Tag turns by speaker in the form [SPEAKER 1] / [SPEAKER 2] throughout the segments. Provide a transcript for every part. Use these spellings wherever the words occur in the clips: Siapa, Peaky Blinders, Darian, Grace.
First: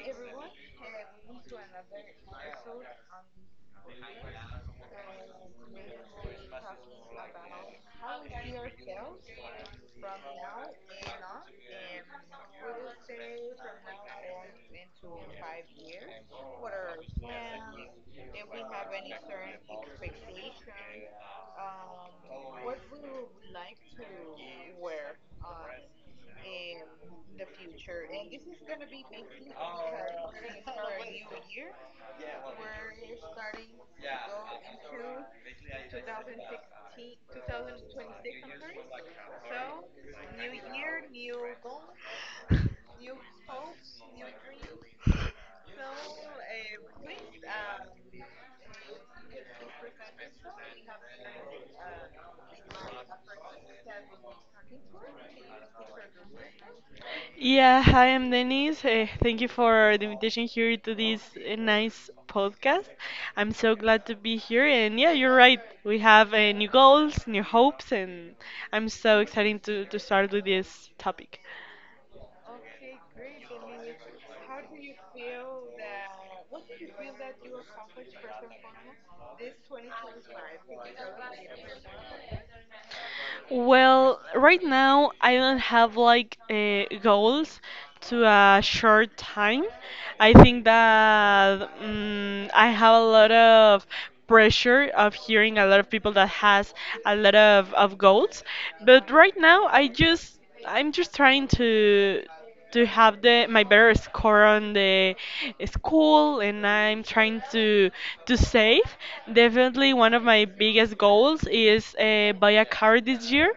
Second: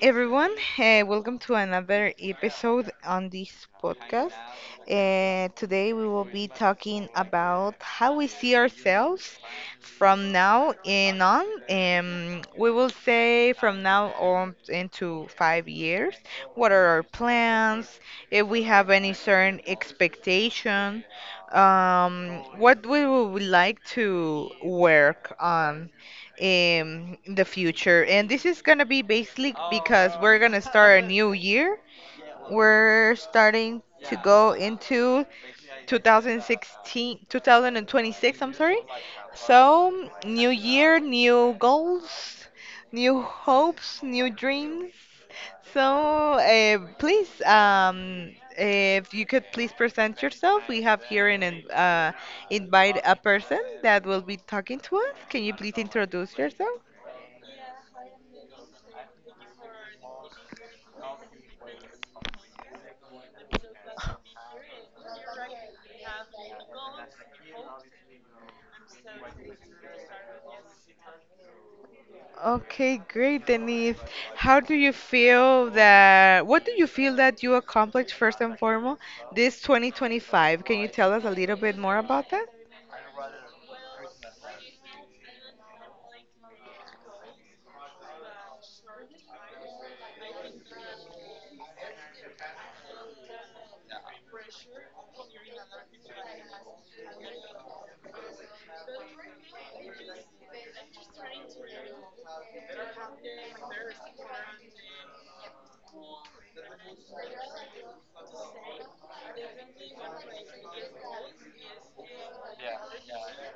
[SPEAKER 1] everyone. Welcome to another episode on this podcast. Today we will be talking about how we see ourselves from now in on, we will say from now on into 5 years. What are our plans? If we have any certain expectation, what we would like to work on in the future. And this is gonna be basically because we're gonna start a new year, we're starting to go into 2016 2026, I'm sorry. So new year, new goals, new hopes, new dreams. So please, if you could please present yourself. We have here an invite, a person that will be talking to us. Can you please introduce yourself?
[SPEAKER 2] Yeah, hi, I'm Denise. Thank you for the invitation here to this nice podcast. I'm so glad to be here. And yeah, you're right. We have new goals, new hopes, and I'm so excited to start with this topic.
[SPEAKER 1] Okay, great, Denise. How do you feel that, what do you feel that you accomplished first and foremost this 2025? Can you tell us a little bit more about that?
[SPEAKER 2] Well, right now I don't have like goals to a short time. I think that I have a lot of pressure of hearing a lot of people that has a lot of goals, but right now I'm just trying to have the my better score on the school and I'm trying to save. Definitely one of my biggest goals is buy a car this year.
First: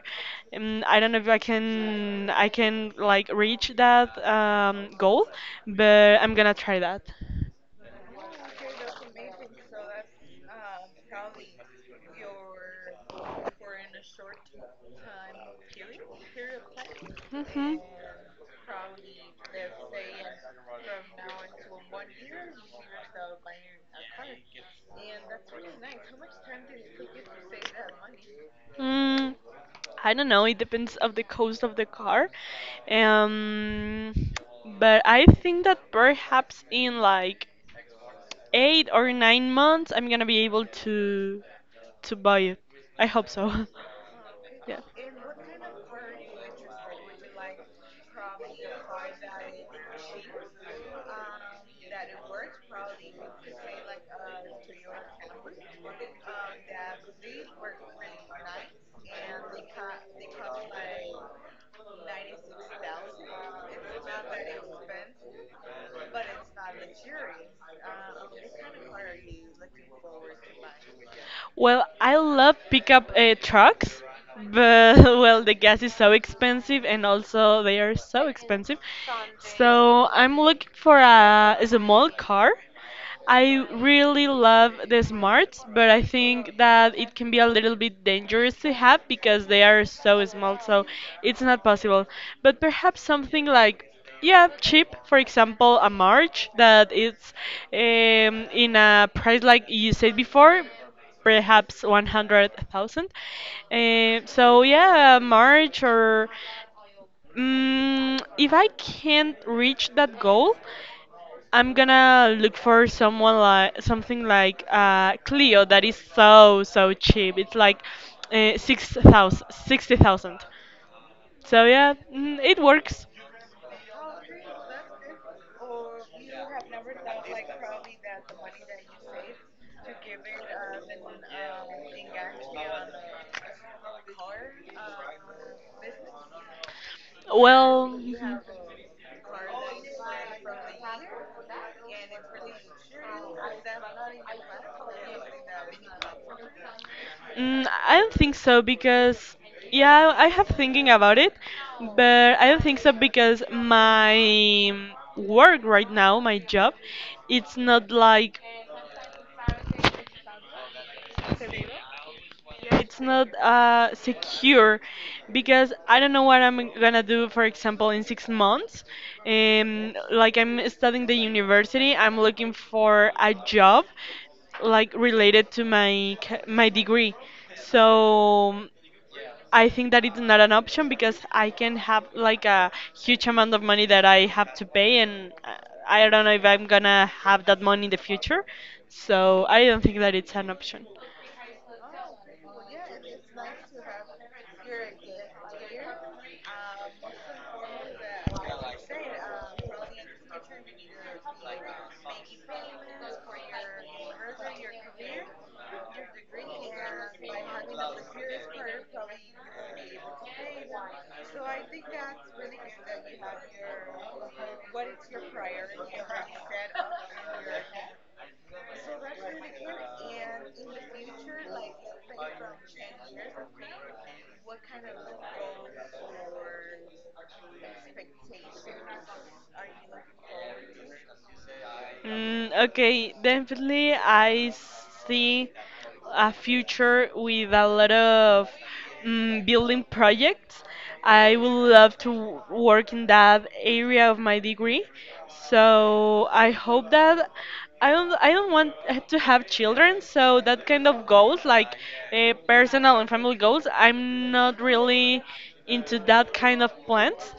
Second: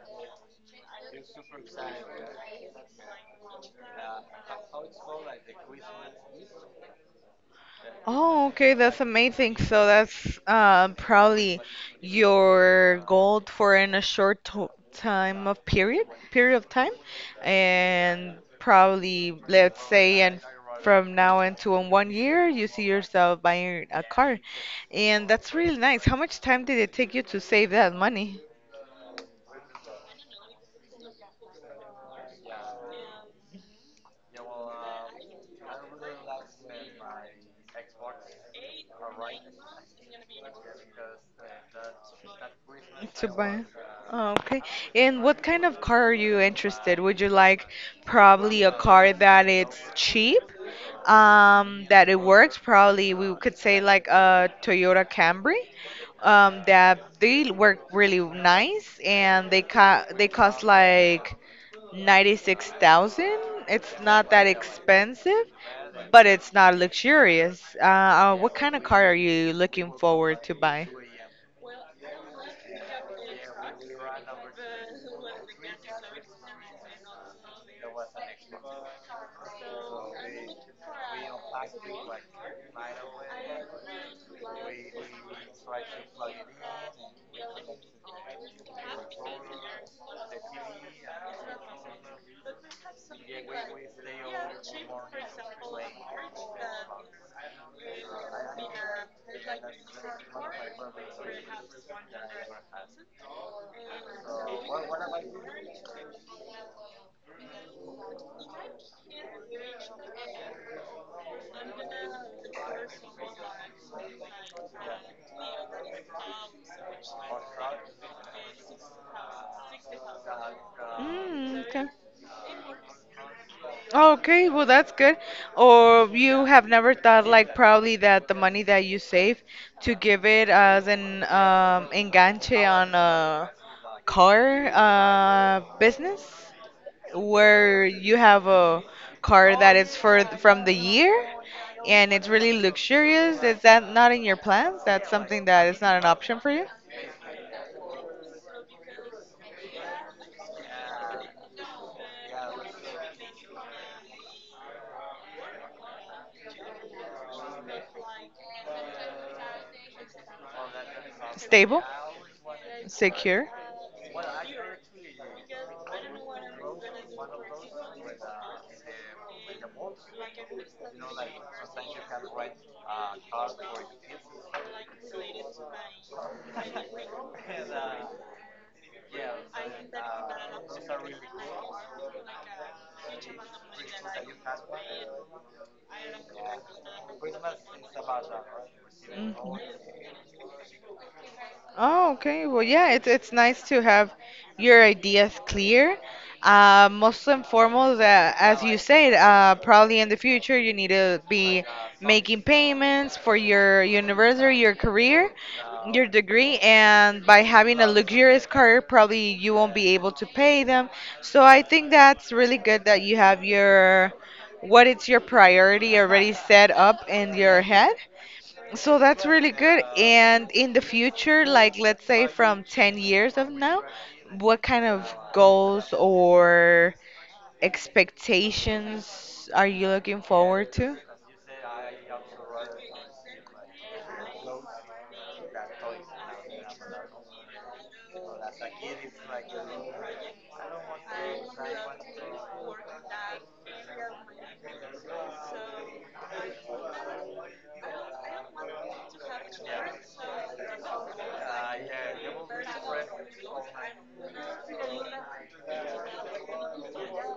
[SPEAKER 2] I don't know if I can like reach that goal, but I'm gonna try that.
[SPEAKER 1] Oh, okay, that's amazing. So that's probably your goal for in a short to time of period, period of time,
[SPEAKER 2] hmm
[SPEAKER 1] and probably let's say and from now into in one year you see yourself buying a car, and that's really nice. How much time did it take you to save that money?
[SPEAKER 2] Mm, I don't know. It depends of the cost of the car. Um, but I think that perhaps in like 8 or 9 months, I'm gonna be able to buy it. I hope
[SPEAKER 1] To buy.
[SPEAKER 2] so.
[SPEAKER 1] Oh, okay.
[SPEAKER 2] Yeah.
[SPEAKER 1] And what kind of car are you interested? Would you like probably a car that it's cheap, that it works? Probably we could say like a Toyota Camry, that they work really nice and they cost like 96,000. It's not that expensive, but it's not luxurious. What kind of car are you looking forward to buy?
[SPEAKER 2] Well, I love pickup trucks, but well, the gas is so expensive, and also they are so expensive. So I'm looking for a small car. I really love the smarts, but I think that it can be a little bit dangerous to have because they are so small, so it's not possible. But perhaps something like, yeah, cheap, for example, a March that it's in a price like you said before, perhaps 100,000. So, yeah, a March or if I can't reach that goal, I'm gonna look for someone like something like Clio that is so so cheap. It's like 6,000, 60,000.
[SPEAKER 1] Mm,
[SPEAKER 2] So
[SPEAKER 1] okay.
[SPEAKER 2] yeah, it works.
[SPEAKER 1] Okay, well, that's good. Or you have never thought, like, probably that the money that you save to give it as an enganche on a car business where
[SPEAKER 2] Well,
[SPEAKER 1] you
[SPEAKER 2] mhm.
[SPEAKER 1] have a car that is for from the year and it's really luxurious. Is that not in your plans? That's something that is not an option for you?
[SPEAKER 2] Mm, I don't think so because yeah, I have thinking about it, but I don't think so because my work right now, my job, it's not like.
[SPEAKER 1] Stable,
[SPEAKER 2] Yeah, it's not
[SPEAKER 1] secure.
[SPEAKER 2] secure because I don't know what I'm gonna do, for example, in 6 months. Like I'm studying the university, I'm looking for a job like related to my my degree. So I think that it's not an option because I can have like a huge amount of money that I have to pay, and I don't know if I'm gonna have that money in the future. So
[SPEAKER 1] Mhm.
[SPEAKER 2] I don't think that it's an option.
[SPEAKER 1] Oh, okay. Well, yeah, it's nice to have your ideas clear. Most and foremost, as you said, probably in the future you need to be making payments for your university, your career, your degree, and by having a luxurious car, probably you won't be able to pay them. So I think that's really good that you have your what it's your priority already set up in your head, so that's really good. And in the future, like let's say from 10 years of now, what kind of goals or expectations are you looking forward to?
[SPEAKER 2] Mm, okay, definitely I see a future with a lot of building projects. I would love to work in that area of my degree. So I hope that I don't want to have children, so that kind of goals like personal and family goals, I'm not really into that kind of plans.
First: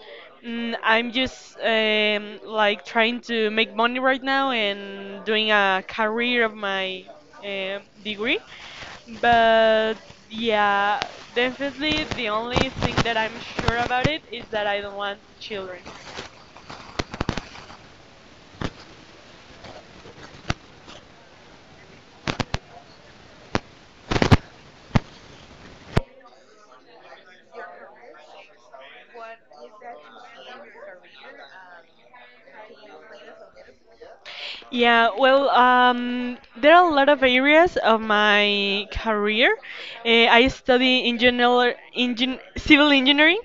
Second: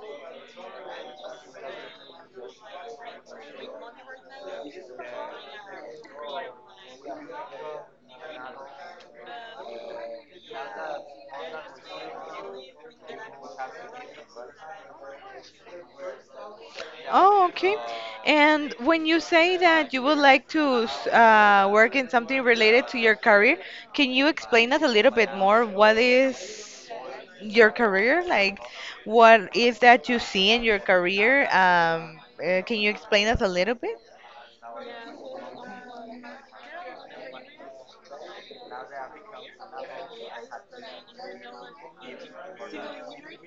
[SPEAKER 2] Mm, I'm just like trying to make money right now and doing a career of my degree. But yeah, definitely the only thing that I'm sure about it is that I don't want children.
[SPEAKER 1] Oh, okay. And when you say that you would like to work in something related to your career, can you explain us a little bit more? What is your career? Like, what is that you see in your career? Can you explain us a little bit?
[SPEAKER 2] Yeah, well, there are a lot of areas of my career. I study in general, engin civil engineering.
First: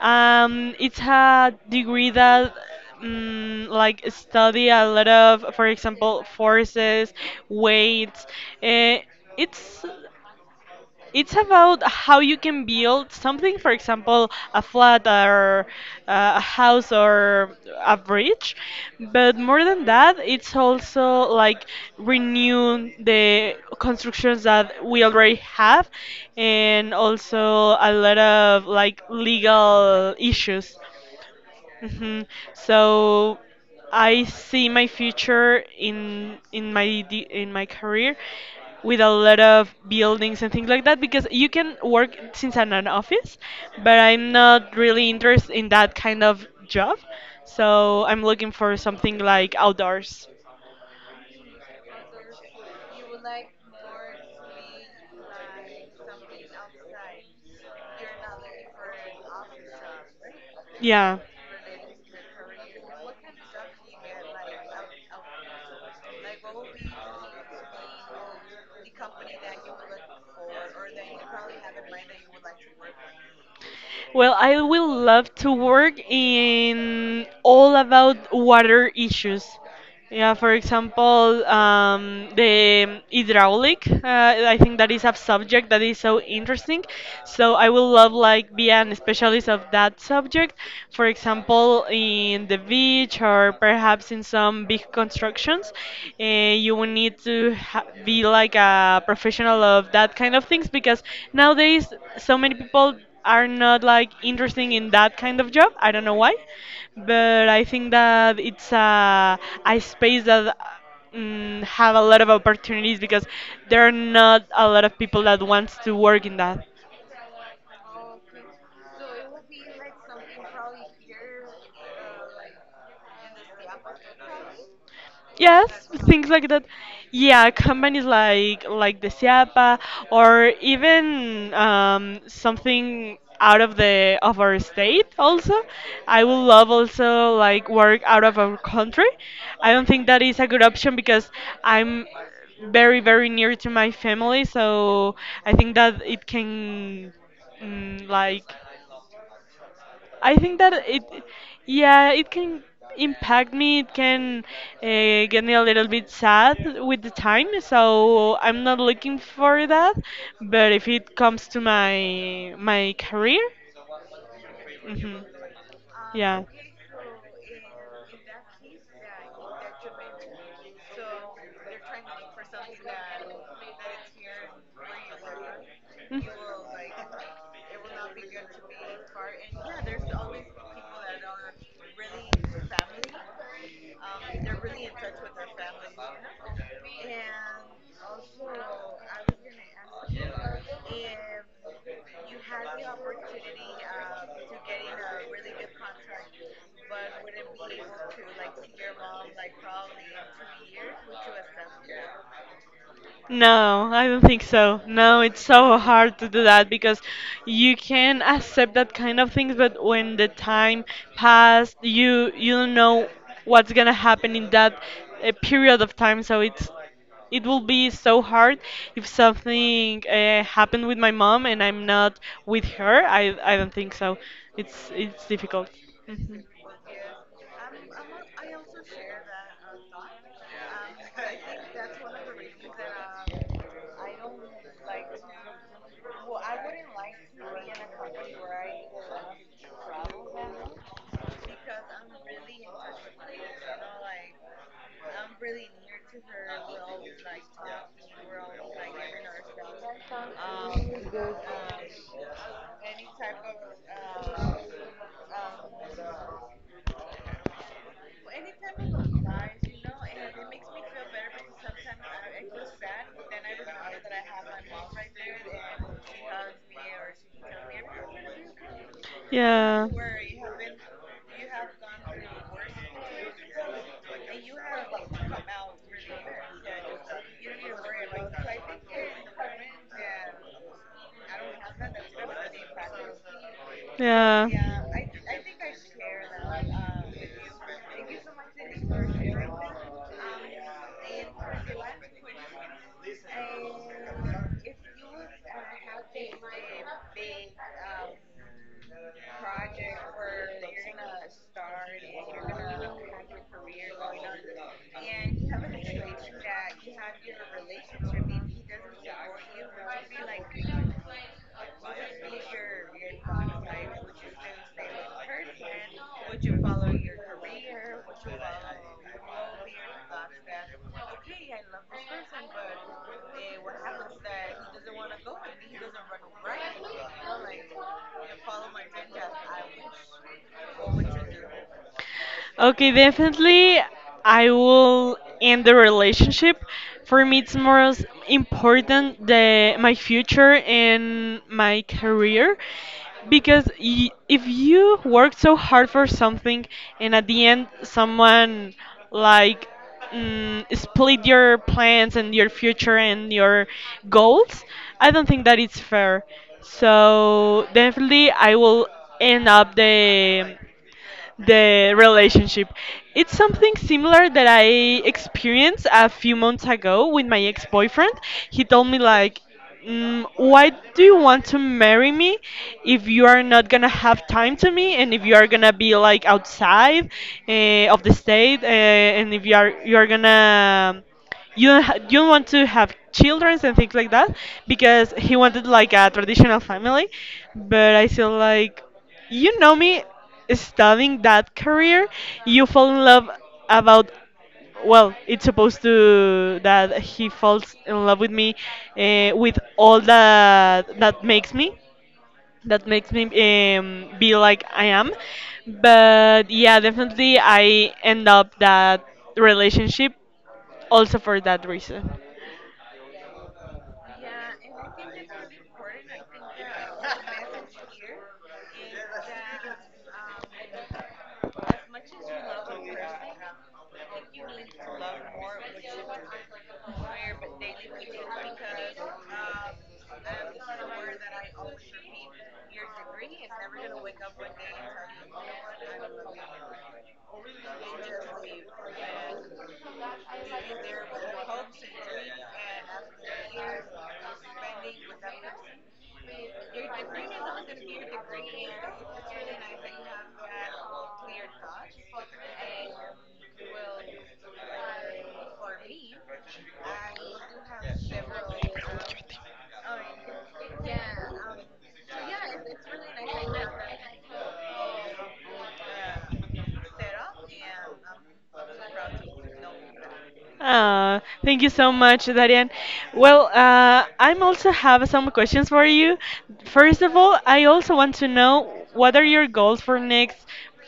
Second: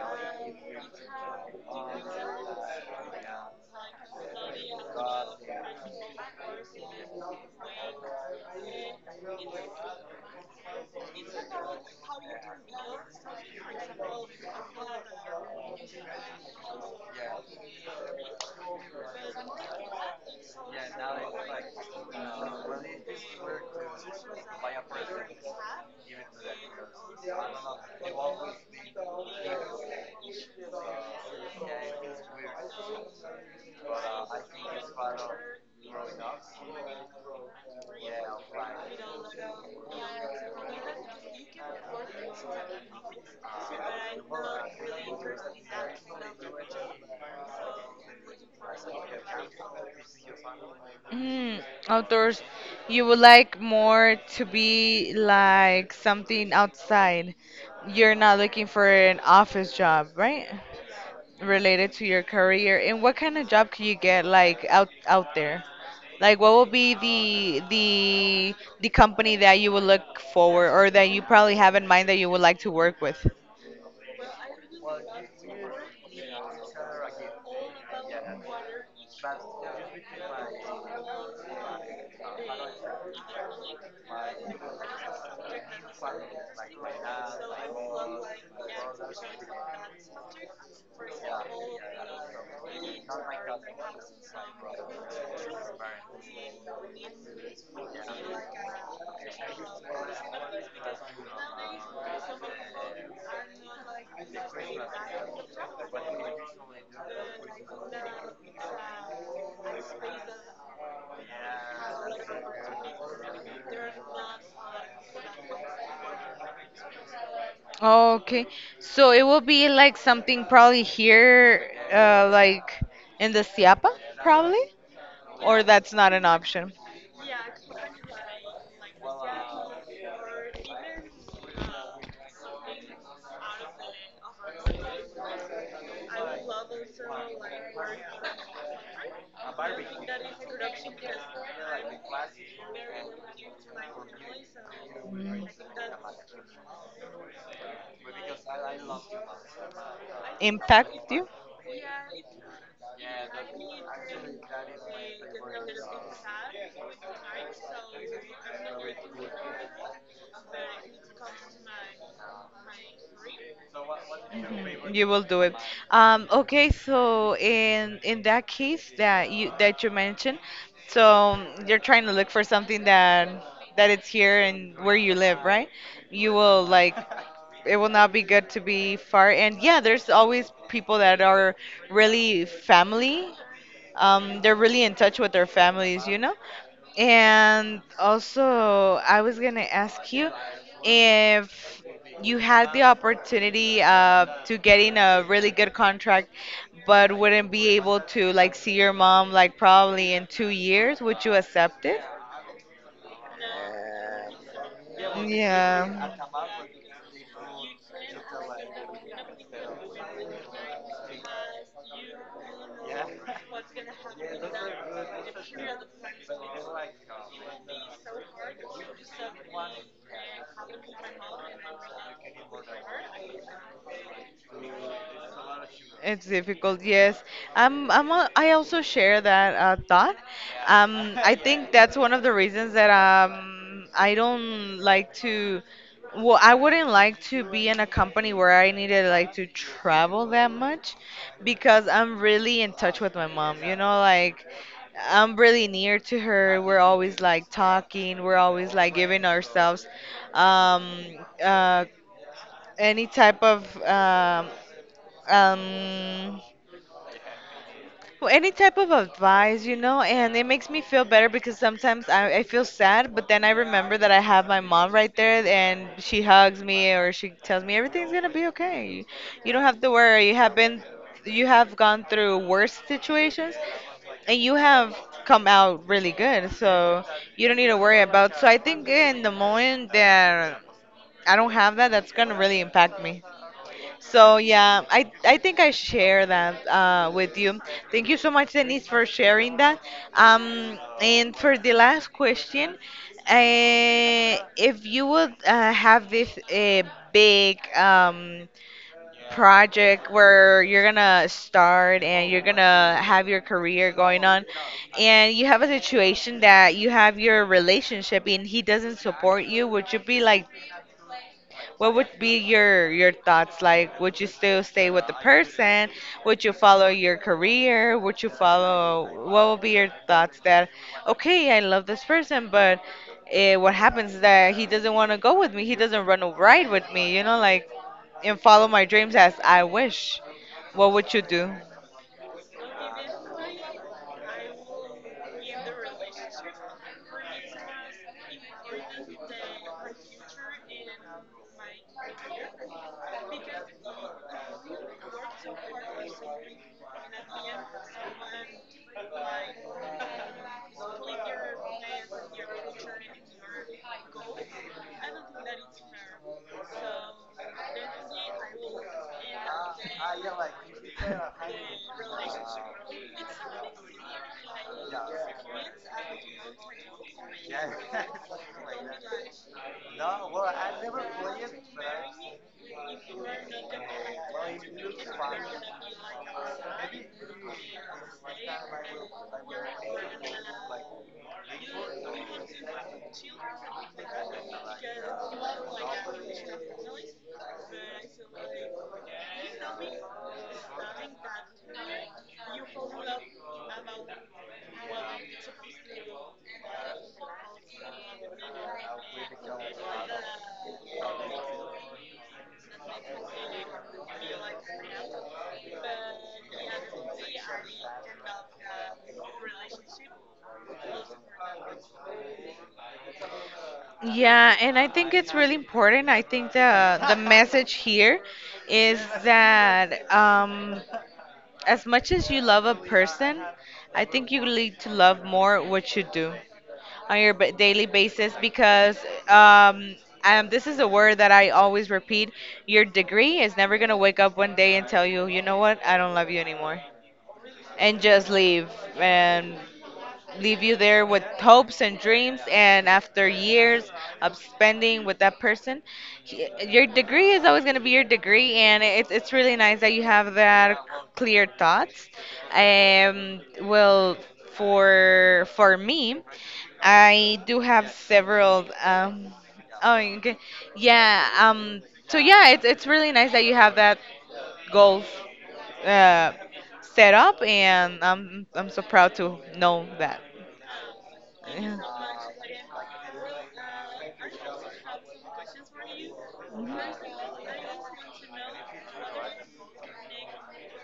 [SPEAKER 2] It's a degree that like study a lot of, for example, forces, weights. Uh, it's about how you can build something, for example, a flat or a house or a bridge. But more than that, it's also like renew the constructions that we already have and also a lot of like legal issues. hmm So I see my future in my in my career with a lot of buildings and things like that because you can work since I'm an office, but I'm not really interested in that kind of job. So I'm looking for something like outdoors.
[SPEAKER 1] Mm, outdoors, you would like more to be like something outside. You're not looking for an office job, right?
[SPEAKER 2] Yeah.
[SPEAKER 1] Related to your career. And what kind of job can you get like out there? Like what will be the company that you would look forward or that you probably have in mind that you would like to work with?
[SPEAKER 2] Well, I will love to work in all about water issues. Yeah, for example, the hydraulic. I think that is a subject that is so interesting. So I will love like be an specialist of that subject. For example, in the beach or perhaps in some big constructions, you will need to be like a professional of that kind of things because nowadays so many people are not like interesting in that kind of job. I don't know why, but I think that it's a space that have a lot of opportunities because there are not a lot of people that wants to work in that.
[SPEAKER 1] Okay, so it will be like something probably here, like in the Siapa, probably. Or
[SPEAKER 2] Yes,
[SPEAKER 1] that's not an
[SPEAKER 2] things like that.
[SPEAKER 1] option?
[SPEAKER 2] Yeah, companies like the Siapa or even something out of the of our state also. I would love also like work out of our country. I don't think that is a good option because I'm very very near to my family, so
[SPEAKER 1] Mm.
[SPEAKER 2] I think that it can like I think that it,
[SPEAKER 1] Impact you?
[SPEAKER 2] yeah, it can impact me. It can uh, get me a little bit sad with the time. So I'm not looking for that. But if it comes to my career,
[SPEAKER 1] Mhm, you will
[SPEAKER 2] mhm,
[SPEAKER 1] do it. Um,
[SPEAKER 2] yeah.
[SPEAKER 1] okay, so in that case that you mentioned, so you're trying to look for something that that it's here and where you live, right?
[SPEAKER 2] Mm.
[SPEAKER 1] You will like it will not be good to be far. And yeah, there's always people that are really family. They're really in touch with their families, you know. And also, I was gonna ask you if you had the opportunity to get in a really good contract, but wouldn't be able to like see your mom like probably in 2 years, would you accept it?
[SPEAKER 2] No, I don't think so. No, it's so
[SPEAKER 1] Yeah.
[SPEAKER 2] hard to do that because you can accept that kind of things, but when the time passed, you don't know what's gonna happen in that period of time. So it's it will be so hard if something happened with my mom and I'm not with her. I don't think so. It's difficult.
[SPEAKER 1] It's
[SPEAKER 2] hmm
[SPEAKER 1] difficult, yes. I'm, I also share that thought. I think that's one of the reasons that I don't like to. Well, I wouldn't like to be in a company where I needed like to travel that much because I'm really in touch with my mom. You know, like I'm really near to her. We're always like talking. We're always like giving ourselves um, uh, any type of um any type of advice, you know. And it makes me feel better because sometimes I feel sad, but then I remember that I have my mom right there and she hugs me or she tells me everything's gonna be okay, you don't have
[SPEAKER 2] Yeah.
[SPEAKER 1] to worry, you have been, you have gone through worse situations and you have come out really good, so you don't need to worry about. So I think in the moment that I don't have that, that's gonna really impact me. So
[SPEAKER 2] Yeah.
[SPEAKER 1] yeah, I think I share that with you. Thank you so much, Denise, for sharing that. And for the last question, if you would have this big project where you're gonna start and you're gonna have your career going on, and you have a situation that you have your relationship and he doesn't support you, would you be like, what would be your thoughts like? Would you still stay with the person? Would you follow your career? Would you follow? What would be your thoughts that, okay, I love this person, but eh, what happens is that he doesn't want to go with me. He doesn't run a ride with me. You know, like and follow my dreams as I wish. What would you do?
[SPEAKER 2] Okay, definitely I will end the relationship. For me, it's more as important the my future and my career because y if you work so hard for something and at the end someone like split your plans and your future and your goals, I don't think that it's fair. So definitely I will end up the relationship. It's something similar that I experienced a few months ago with my ex-boyfriend. He told me like, "Why do you want to marry me if you are not gonna have time to me, and if you are gonna be like outside of the state, and if you are gonna." You don't you don't want to have children and things like that because he wanted like a traditional family, but I feel like, you know, me studying that career, you fall in love about, well, it's supposed to that he falls in love with me with all that that makes me be like I am. But yeah, definitely I end up that relationship also for that reason.
[SPEAKER 1] Yeah, and I think it's really important. I think the message here is that as much as you love a person, I think you need to love more what you do on your daily basis, because um, this is a word that I always repeat. Your degree is never going to wake up one day and tell you, you know what, I don't love you anymore. And just leave. And leave you there with hopes and dreams, and after years of spending with that person, your degree is always going to be your degree, and it's really nice that you have that clear thoughts. Well, for me, I do have several. Oh, okay. Yeah. So yeah, it's really nice that you have that goals uh, set up, and I'm so proud to know that.
[SPEAKER 2] Ah, thank you
[SPEAKER 1] Yeah.
[SPEAKER 2] so much, Darian. Well, I'm also have some questions for you. First of all, I also want to know what are your goals for next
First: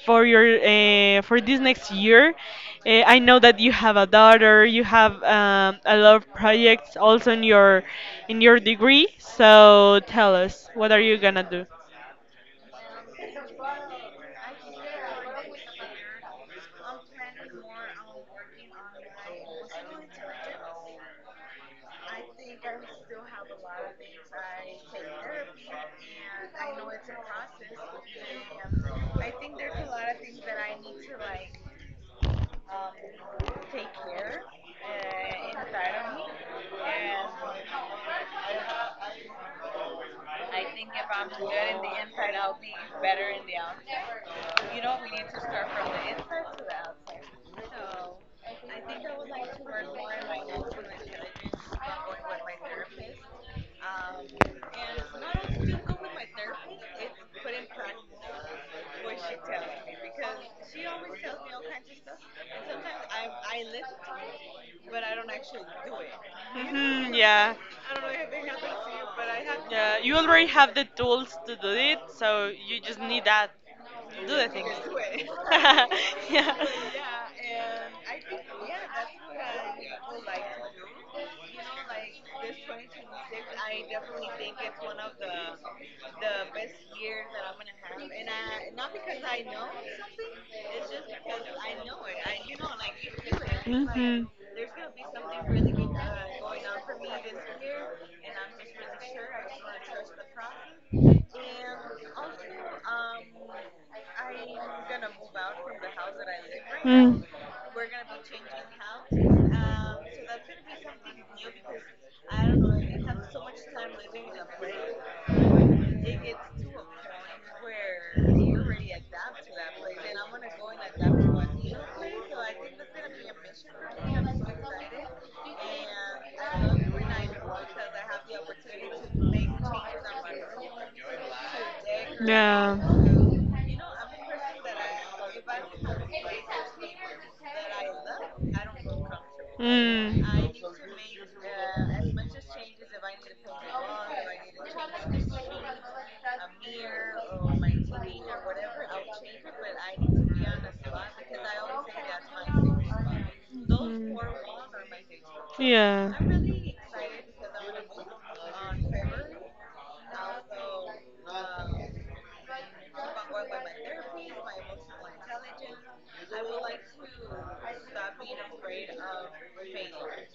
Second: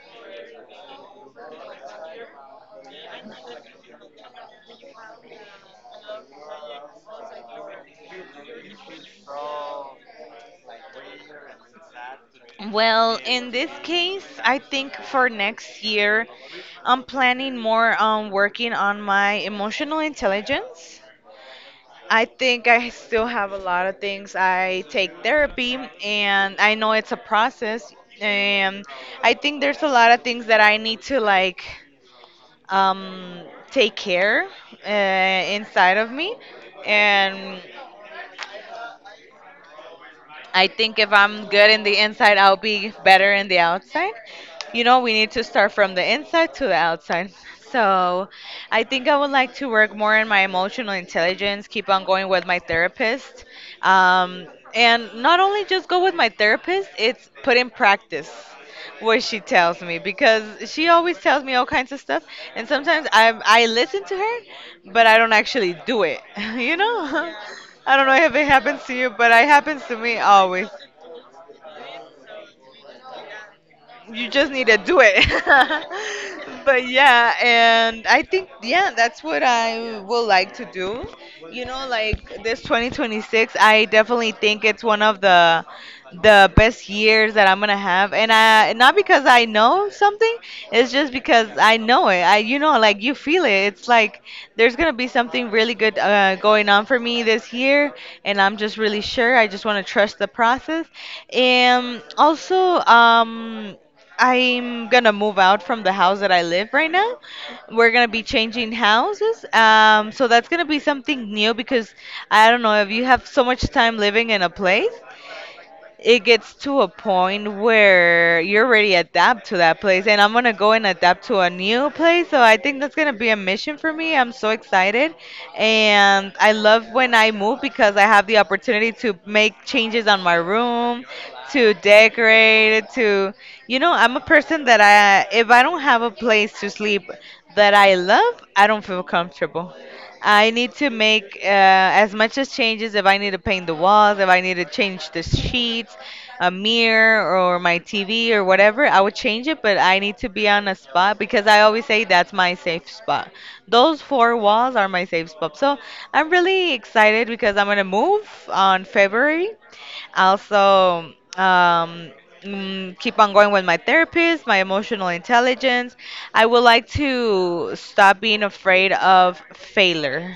[SPEAKER 2] for your for this next year. I know that you have a daughter, you have a lot of projects also in your degree. So tell us, what are you gonna do?
[SPEAKER 1] Well, in this case, I think for next year, I'm planning more on working on my emotional intelligence. I think I still have a lot of things. I take therapy, and I know it's a process, and I think there's a lot of things that I need to like um, take care inside of me, and I think if I'm good in the inside, I'll be better in the outside. You know, we need to start from the inside to the outside. So, I think I would like to work more on my emotional intelligence, keep on going with my therapist. Um, and not only just go with my therapist, it's put in practice what she tells me, because she always tells me all kinds of stuff and sometimes I listen to her but I don't actually do it, you know?
[SPEAKER 2] Yeah.
[SPEAKER 1] I don't know if it happens to you, but it happens to
[SPEAKER 2] You
[SPEAKER 1] me
[SPEAKER 2] already
[SPEAKER 1] always.
[SPEAKER 2] have the tools to do it, so you just need that
[SPEAKER 1] You
[SPEAKER 2] to do the.
[SPEAKER 1] just need to do it.
[SPEAKER 2] But yeah, and
[SPEAKER 1] But yeah, and I think yeah, that's what I would like to do. You know, like this 2026, I definitely think it's one of the best years that I'm gonna have, and I not because I know something, it's just because I know it. I, you know, like you feel it. It's like there's gonna be something really good going on for me this year, and I'm just really sure. I just
[SPEAKER 2] i.
[SPEAKER 1] want to trust the process, and also. I'm gonna move out from the house that I live right now.
[SPEAKER 2] Mm.
[SPEAKER 1] We're gonna be changing houses. So that's gonna be something new because I don't know, if you have so much time living in a place, it gets to a point where you are already adapt to that place, and I'm going to go and adapt to a new place. So I think that's going to be a mission for me. I'm so excited, and I love when I move because I have the opportunity to make changes on my room, to decorate
[SPEAKER 2] Yeah.
[SPEAKER 1] it to you know I'm a person that I, if I don't have a place to sleep that I love,
[SPEAKER 2] Mm.
[SPEAKER 1] I don't feel comfortable.
[SPEAKER 2] Mm.
[SPEAKER 1] I need to make as much as changes. If I need to paint the walls, if I need to change the sheets, a mirror or my TV or whatever, I would change it, but I need to be on a spot because I always say that's my safe spot. Those four walls are my safe spot. So
[SPEAKER 2] Yeah.
[SPEAKER 1] I'm really excited because I'm going to move on February. Also, keep on going with my therapist, my emotional intelligence. I would like to stop being afraid of failure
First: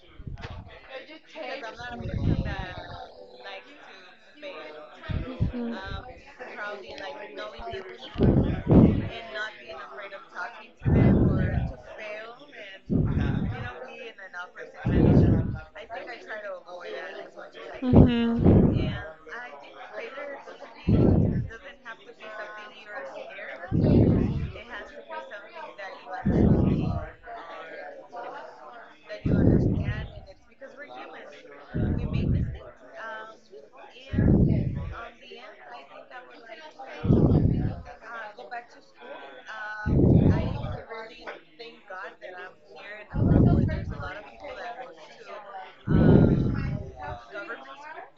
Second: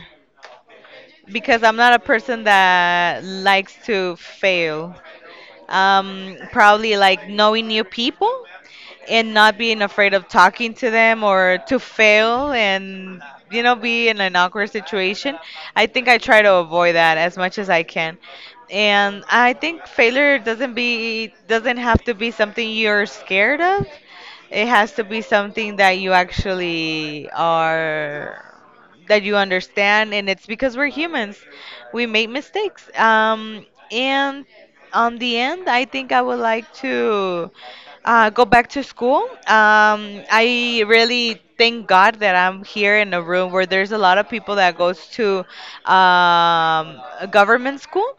[SPEAKER 1] because I'm not a person that likes to fail.
[SPEAKER 2] Mhm.
[SPEAKER 1] Probably like knowing new people,
[SPEAKER 2] And.
[SPEAKER 1] and not being afraid of talking to them or to fail and be in an awkward situation. I think I try to avoid that as much as I can,
[SPEAKER 2] Mm-hmm.
[SPEAKER 1] and I think failure doesn't have to be something you're scared of. It has to be something that you actually are, that you understand, and it's because we're humans, we make mistakes. And On the end, I think I would like to go back to school. I really thank God that I'm here in a room where there's a lot of people that goes to a government school,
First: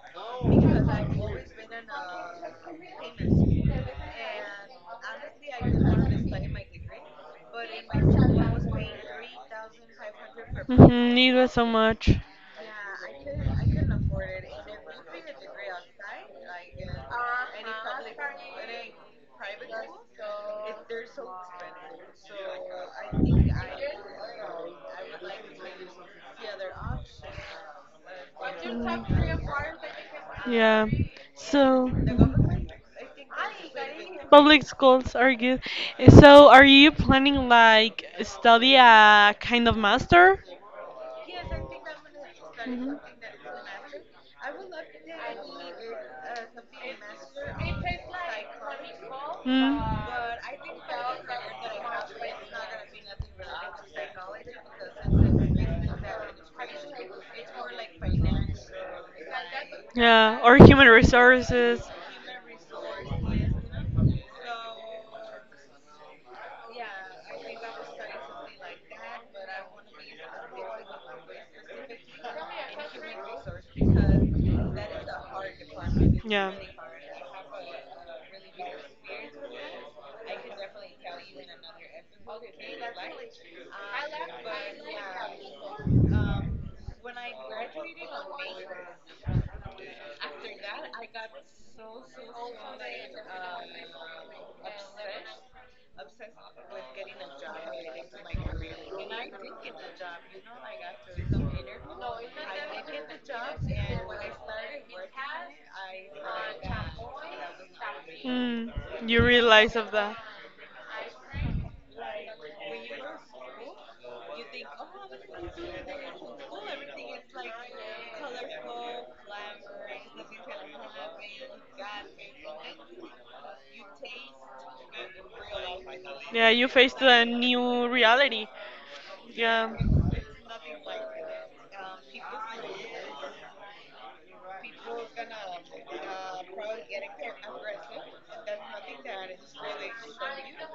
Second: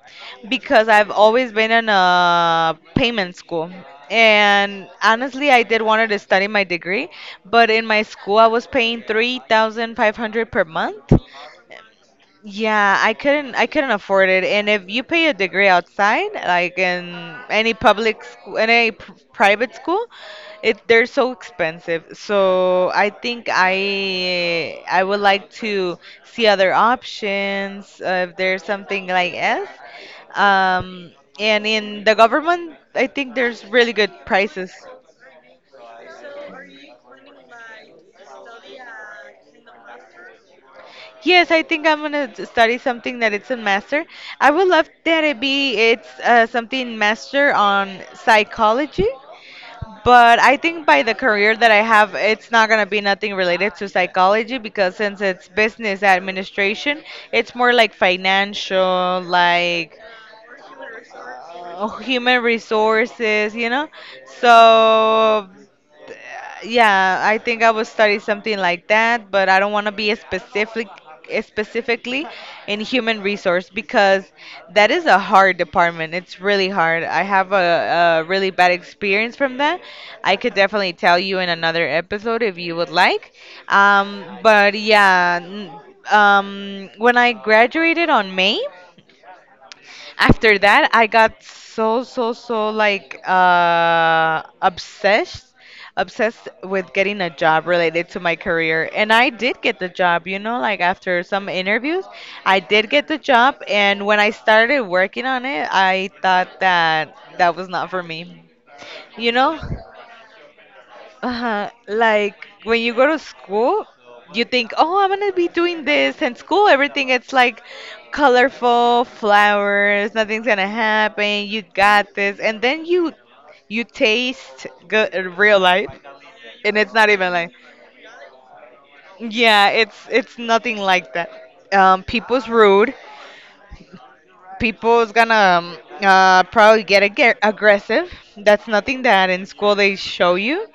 [SPEAKER 1] because I've
[SPEAKER 2] Of.
[SPEAKER 1] always been in a payment school. And honestly, I did wanted to study my degree, but in my school I was paying 3,500 per month.
[SPEAKER 2] It so much.
[SPEAKER 1] Yeah, I couldn't afford it. And if you pay a degree outside, like in any public school, any pr private school, it they're so expensive. So I think I would like to see other options, if there's something like S.
[SPEAKER 2] Yeah.
[SPEAKER 1] Um, and
[SPEAKER 2] So.
[SPEAKER 1] in the
[SPEAKER 2] The.
[SPEAKER 1] government, I think there's really good
[SPEAKER 2] Public
[SPEAKER 1] prices.
[SPEAKER 2] schools are good. So, are you planning like study a kind of master?
[SPEAKER 1] Yes, I think I'm gonna study
[SPEAKER 2] Mhm.
[SPEAKER 1] something that it's a master. I would love that it's something master on psychology,
[SPEAKER 2] Mm.
[SPEAKER 1] but I think by the career that I have, it's not gonna be nothing related to psychology, because since it's business administration, it's more like financial, like
[SPEAKER 2] Yeah, or human resources.
[SPEAKER 1] human resources, you know? So, th- yeah, I think I would study something like that, but I don't want to be a specific specifically in human resource, because that is a hard department. It's
[SPEAKER 2] Yeah.
[SPEAKER 1] really hard. I have a really bad experience from that. I could definitely tell you in another episode if you would like. Um, but yeah, n- when I graduated on May, after that, I got so like obsessed with getting a job related to my career. And I did get the job, you know, like after some interviews, I did get the job, and when I started working on it, I thought that that was not for me.
[SPEAKER 2] Mm, you
[SPEAKER 1] You know?
[SPEAKER 2] realize of that.
[SPEAKER 1] Uh-huh. Like when you go to school, you think, "Oh, I'm gonna be doing this." And school, everything it's like colorful flowers. Nothing's gonna happen. You got this. And then you taste good real life,
[SPEAKER 2] Yeah, you
[SPEAKER 1] and it's
[SPEAKER 2] faced
[SPEAKER 1] not
[SPEAKER 2] a
[SPEAKER 1] even like,
[SPEAKER 2] new reality.
[SPEAKER 1] yeah,
[SPEAKER 2] Yeah.
[SPEAKER 1] it's nothing like that. People's rude. People's gonna probably get ag aggressive. That's nothing that in school they show you.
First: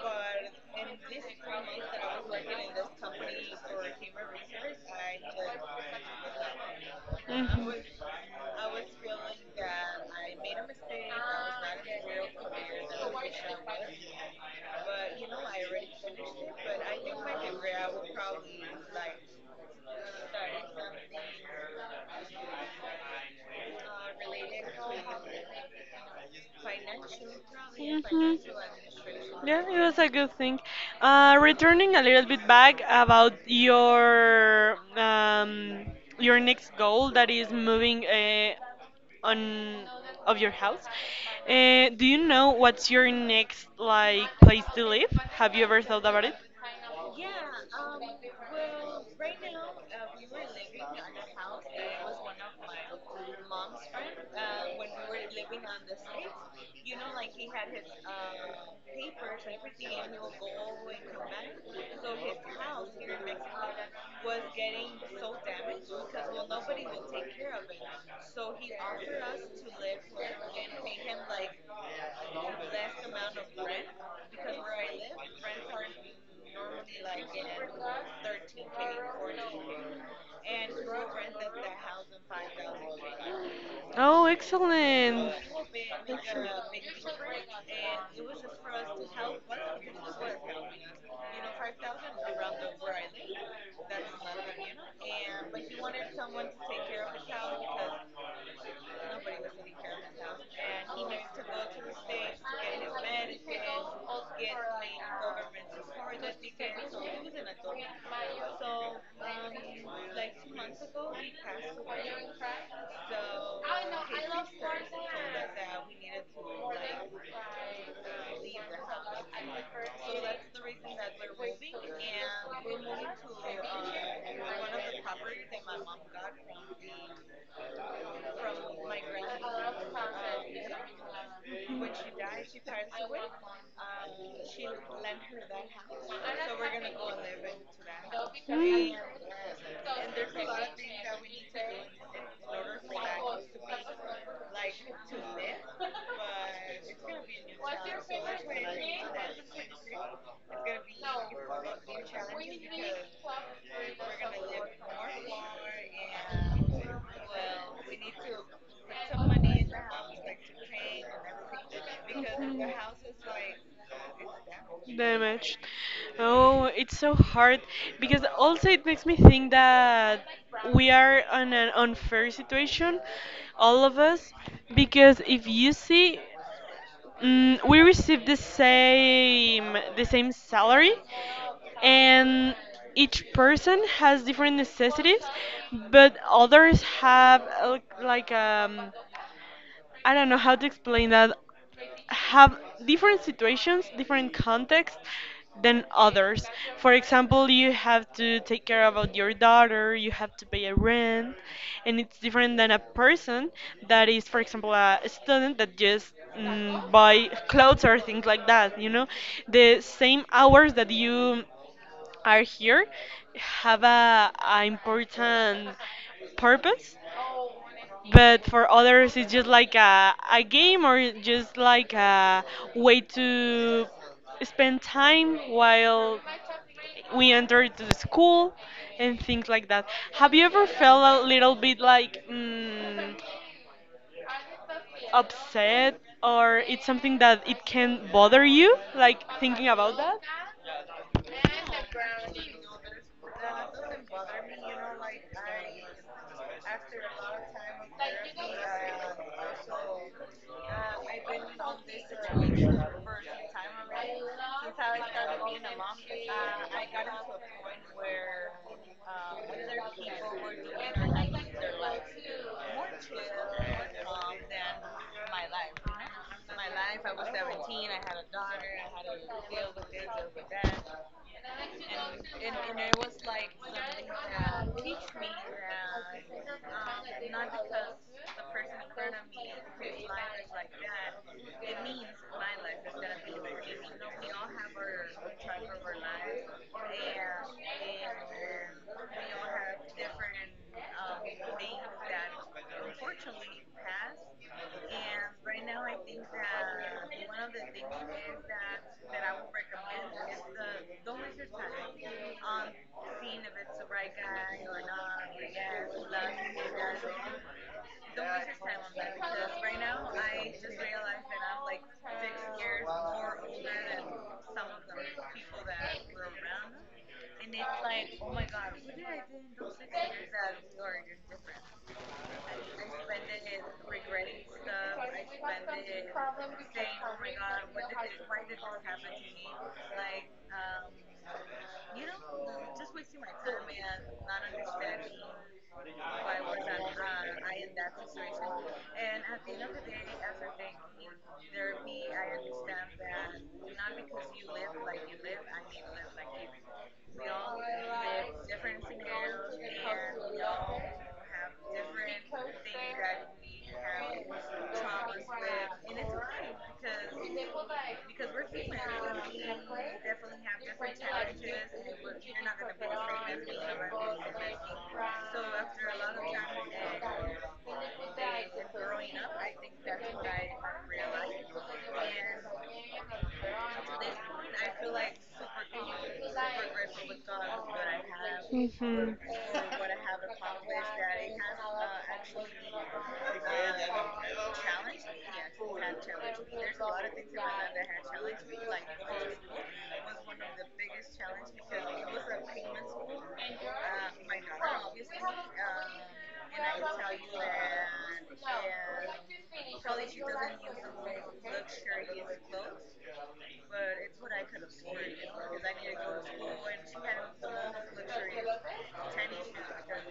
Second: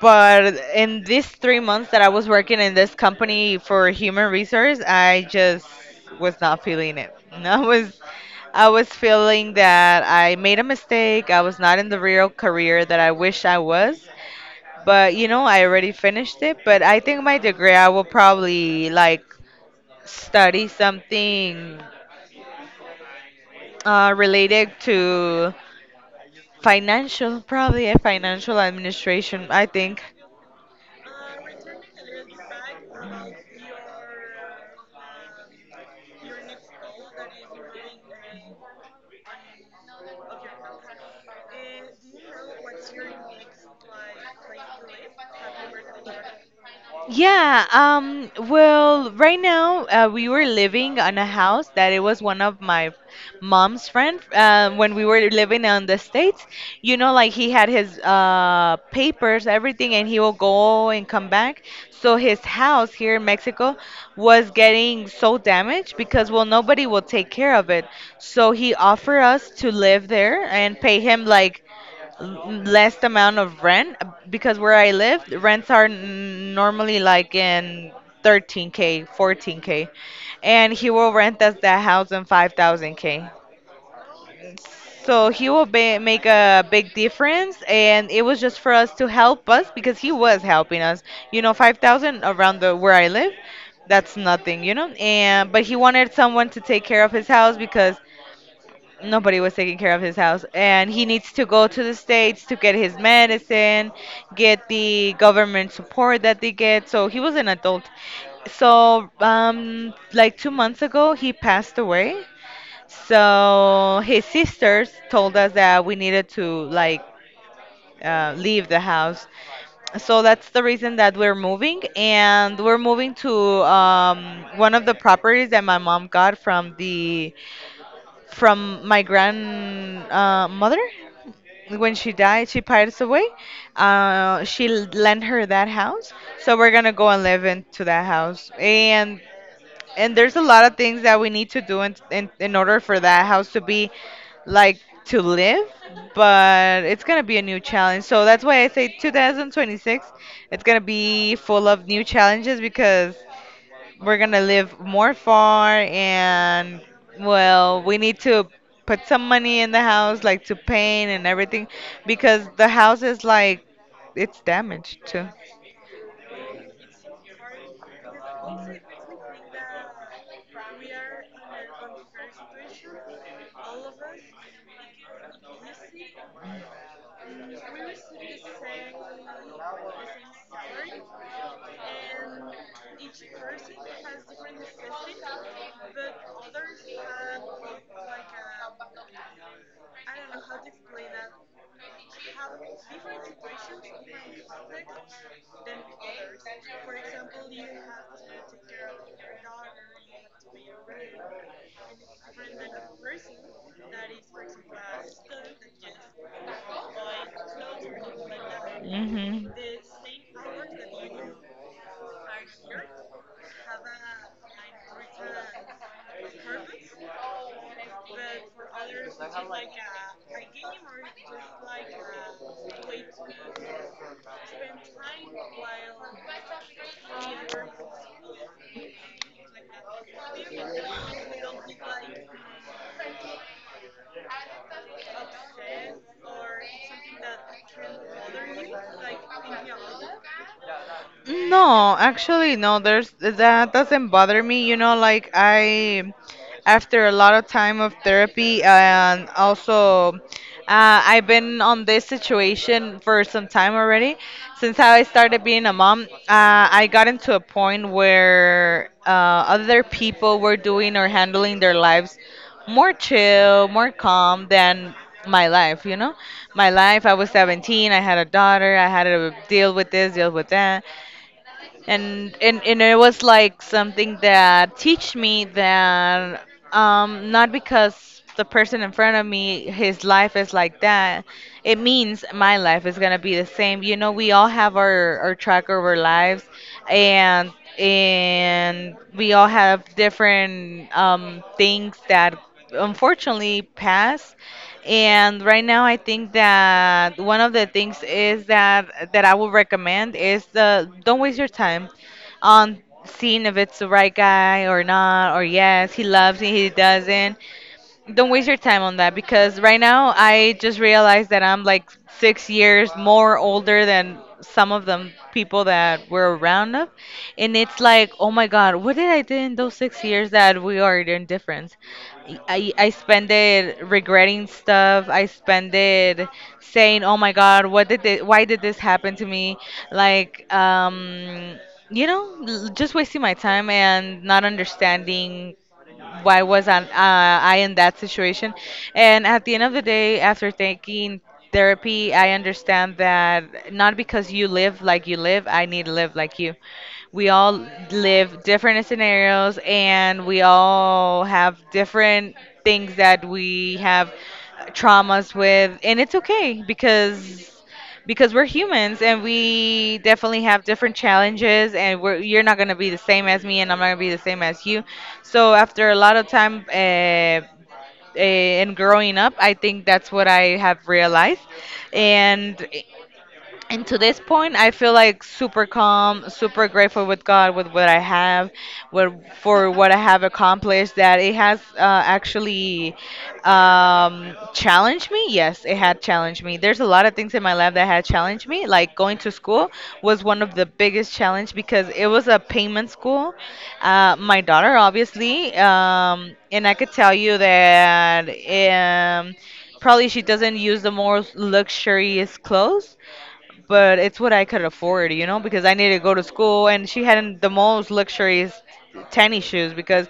[SPEAKER 1] But in these 3 months that I was working in this company for human resource, I just was not feeling it. I was feeling that I made a mistake. I was not in the real career that I wish I was. But you know, I already finished it. But I think my degree, I will probably like study something related to financial, probably a
[SPEAKER 2] Mhm. Mhm.
[SPEAKER 1] financial administration,
[SPEAKER 2] Yeah,
[SPEAKER 1] I
[SPEAKER 2] it was
[SPEAKER 1] think.
[SPEAKER 2] a good thing. Returning a little bit back about your next goal, that is moving on of your house. Do you know what's your next like place to live? Have you ever thought about it?
[SPEAKER 1] Yeah, well, right now we were living on a house that it was one of my mom's friend, when we were living on the States. You know, like he had his papers, everything, and he will go and come back. So his house here in Mexico was getting so damaged because, well, nobody will take care of it. So he offered us to live there and pay him like l- less amount of rent, because where I live, the rents are normally like in 13k, 14k, and he will rent us that house in 5000k.
[SPEAKER 2] Oh,
[SPEAKER 1] So
[SPEAKER 2] excellent.
[SPEAKER 1] he will be, make
[SPEAKER 2] Excellent.
[SPEAKER 1] a big difference, and it was just for us to help us because he was helping us. You know, 5000 around the where I live, that's nothing, you know. And but he wanted someone to take care of his house because nobody was taking care of his house, and he needs to go to the states to get his medicine, get the government support that they get, so he was an adult. So like 2 months ago he passed away, so his sisters told us that we needed to like leave the house. So that's the reason that we're moving, and we're moving to one of the properties that my mom got from the from my grandmother. Mother. When she died, she passed away. She lent her that house, so we're gonna go and live into that house.
[SPEAKER 2] Mm.
[SPEAKER 1] And there's a lot of things that we need to do in order for that house to be like to live, but it's gonna be a new challenge. So that's why I say 2026. It's gonna be full of new challenges because we're gonna live more far, and well, we need to put some money in the house, like to paint and everything, because the house is like it's damaged too.
[SPEAKER 2] Damage. Oh, it's so hard because also it makes me think that we are on an unfair situation, all of us, because if you see, we receive the same salary, and each person has different necessities, but others have like I don't know how to explain that have different situations, different contexts than others. For example, you have to take care about your daughter, you have to pay a rent, and it's different than a person that is, for example, a student that just buy clothes or things like that. You know,
[SPEAKER 1] Mm-hmm.
[SPEAKER 2] the same hours that you are here have a important purpose, but for others it's just like a game or just like a way to spend time while we enter to the school and things like that. Have you ever felt a little bit like upset or it's something that it can bother you like thinking about that?
[SPEAKER 1] No, actually, no. There's that doesn't bother me. You know, after a lot of time of therapy, and also, I've been on this situation for some time already. Since I started being a mom, I got into a point where other people were doing or handling their lives more chill, more calm than my life, you know? My life, I was 17, I had a daughter, I had to deal with this, deal with that, and it was like something that teach me that not because the person in front of me his life is like that, it means my life is gonna be the same. You know, we all have our track of our lives, and and we all have different things that unfortunately passed. And right now, I think that one of the things is that I would recommend is the don't waste your time on seeing if it's the right guy or not, or yes, he loves me, he doesn't. Don't waste your time on that, because right now I just realized that I'm like 6 years more older than some of them people that were around us. And it's like, oh my God, what did I do in those 6 years that we are in difference? I spend it regretting stuff. I spend it saying, oh my God, why did this happen to me? Like, just wasting my time and not understanding why was I in that situation? And at the end of the day, after taking therapy, I understand that not because you live like you live, I need to live like you. We all live different scenarios, and we all have different things that we have traumas with, and it's okay because we're humans, and we definitely have different challenges, and you're not going to be the same as me, and I'm not going to be the same as you. So after a lot of time and growing up, I think that's what I have realized. And and to this point, I feel like super calm, super grateful with God with what I have, with,
[SPEAKER 2] Mhm.
[SPEAKER 1] for what I have accomplished. That it has actually challenged me. Yes, it had challenged me. There's a lot of things in my life that had challenged me. Like going to school was one of the biggest challenge, because it was a payment school. My daughter, obviously, and I could tell you that um, probably she doesn't use the most luxurious clothes, but it's what I could afford, you know, because I needed to go to school. And she had the most luxurious tennis shoes because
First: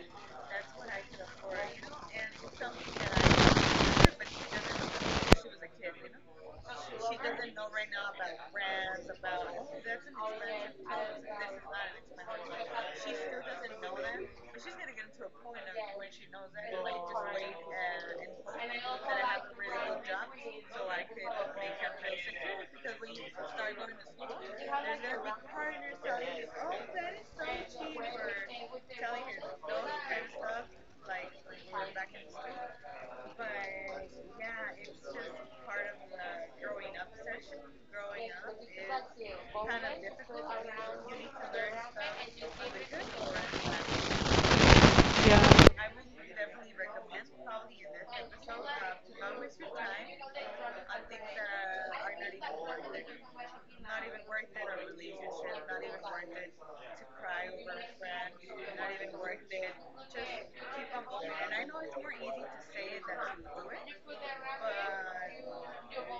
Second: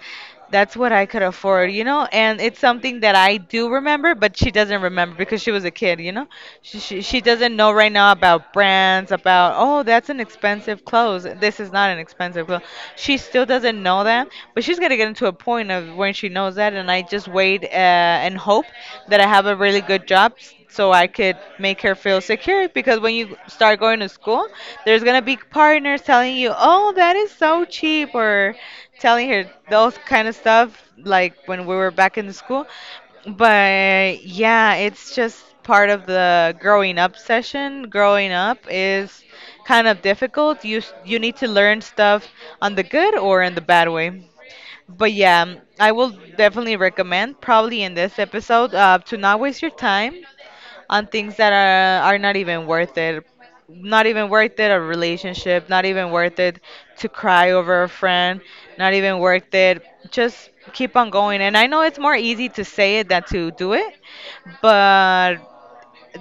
[SPEAKER 1] that's what I could afford, you know, and it's something that I do remember, but she doesn't remember because she was a kid, you know. She doesn't know right now about brands, about oh, that's an expensive clothes. This is not an expensive clothes. She still doesn't know that, but she's gonna get into a point of when she knows that, and I just wait and hope that I have a really good job, so I could make her feel secure. Because when you start going to school, there's gonna be partners telling you, "Oh, that is so cheap," or telling her those kind of stuff like when we were back in school. But yeah, it's just part of the growing up session. Growing up is kind of difficult. You you need to learn stuff on the good or in the bad way. But yeah,
[SPEAKER 2] Yeah.
[SPEAKER 1] I will definitely recommend, probably in this episode, to not waste your time on things that are not even worth it, not even worth it a relationship, not even worth it to cry over a friend, not even worth it. Just keep on going. And I know it's more easy to say it than to do it, but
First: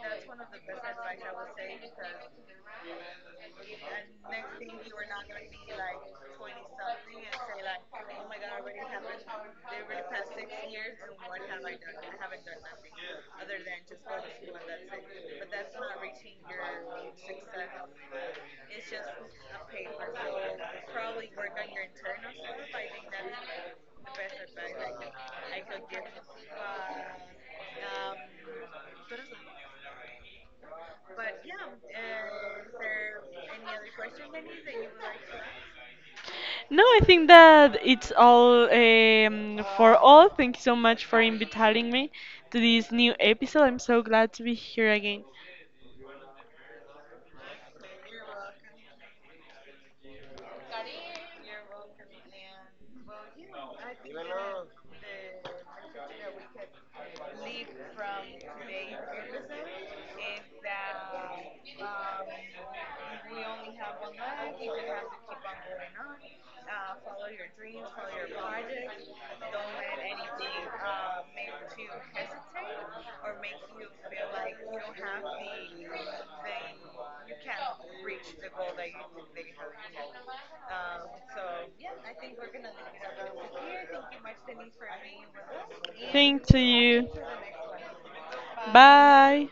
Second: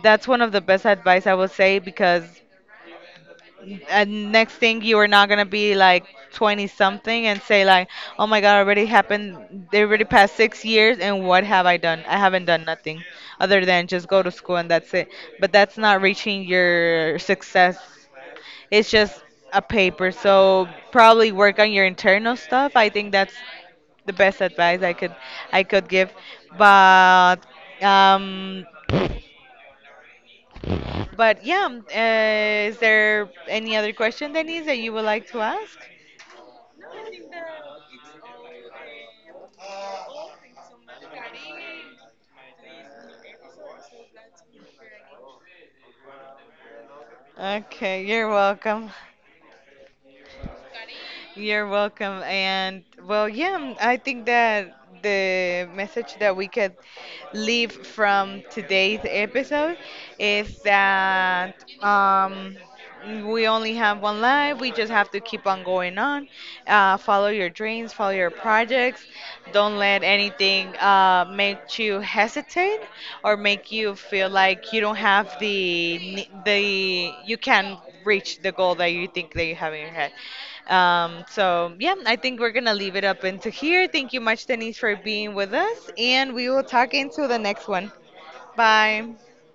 [SPEAKER 1] that's one of the best advice I would say. Because and next thing you are not gonna be like 20 something and say like, oh my god, already happened, they already passed 6 years, and what have I done? I haven't done nothing other than just go to school, and that's it. But that's not reaching your success. It's just a paper. So probably work on your internal stuff. I think that's the best advice I could give. But um but yeah, is there any other question, Denise, that you would like to ask?
[SPEAKER 2] No, I think that it's all for all. Thank you so much for inviting me to this new episode. I'm so glad to be here again.
[SPEAKER 1] Okay, you're welcome. You're welcome. And well, yeah, I think that the message that we could leave from today's episode is that, um, we only have one life. We just have to keep on going on. Follow your dreams, follow your projects. Don't let anything make you hesitate or make you feel like you don't have the you can reach the goal that you think that you have in your head. So yeah, I think we're gonna leave it up into here. Thank you much, Denise, for being with us, and
[SPEAKER 2] Thank
[SPEAKER 1] we
[SPEAKER 2] to
[SPEAKER 1] will talk
[SPEAKER 2] you.
[SPEAKER 1] into the next one. Bye.
[SPEAKER 2] Bye.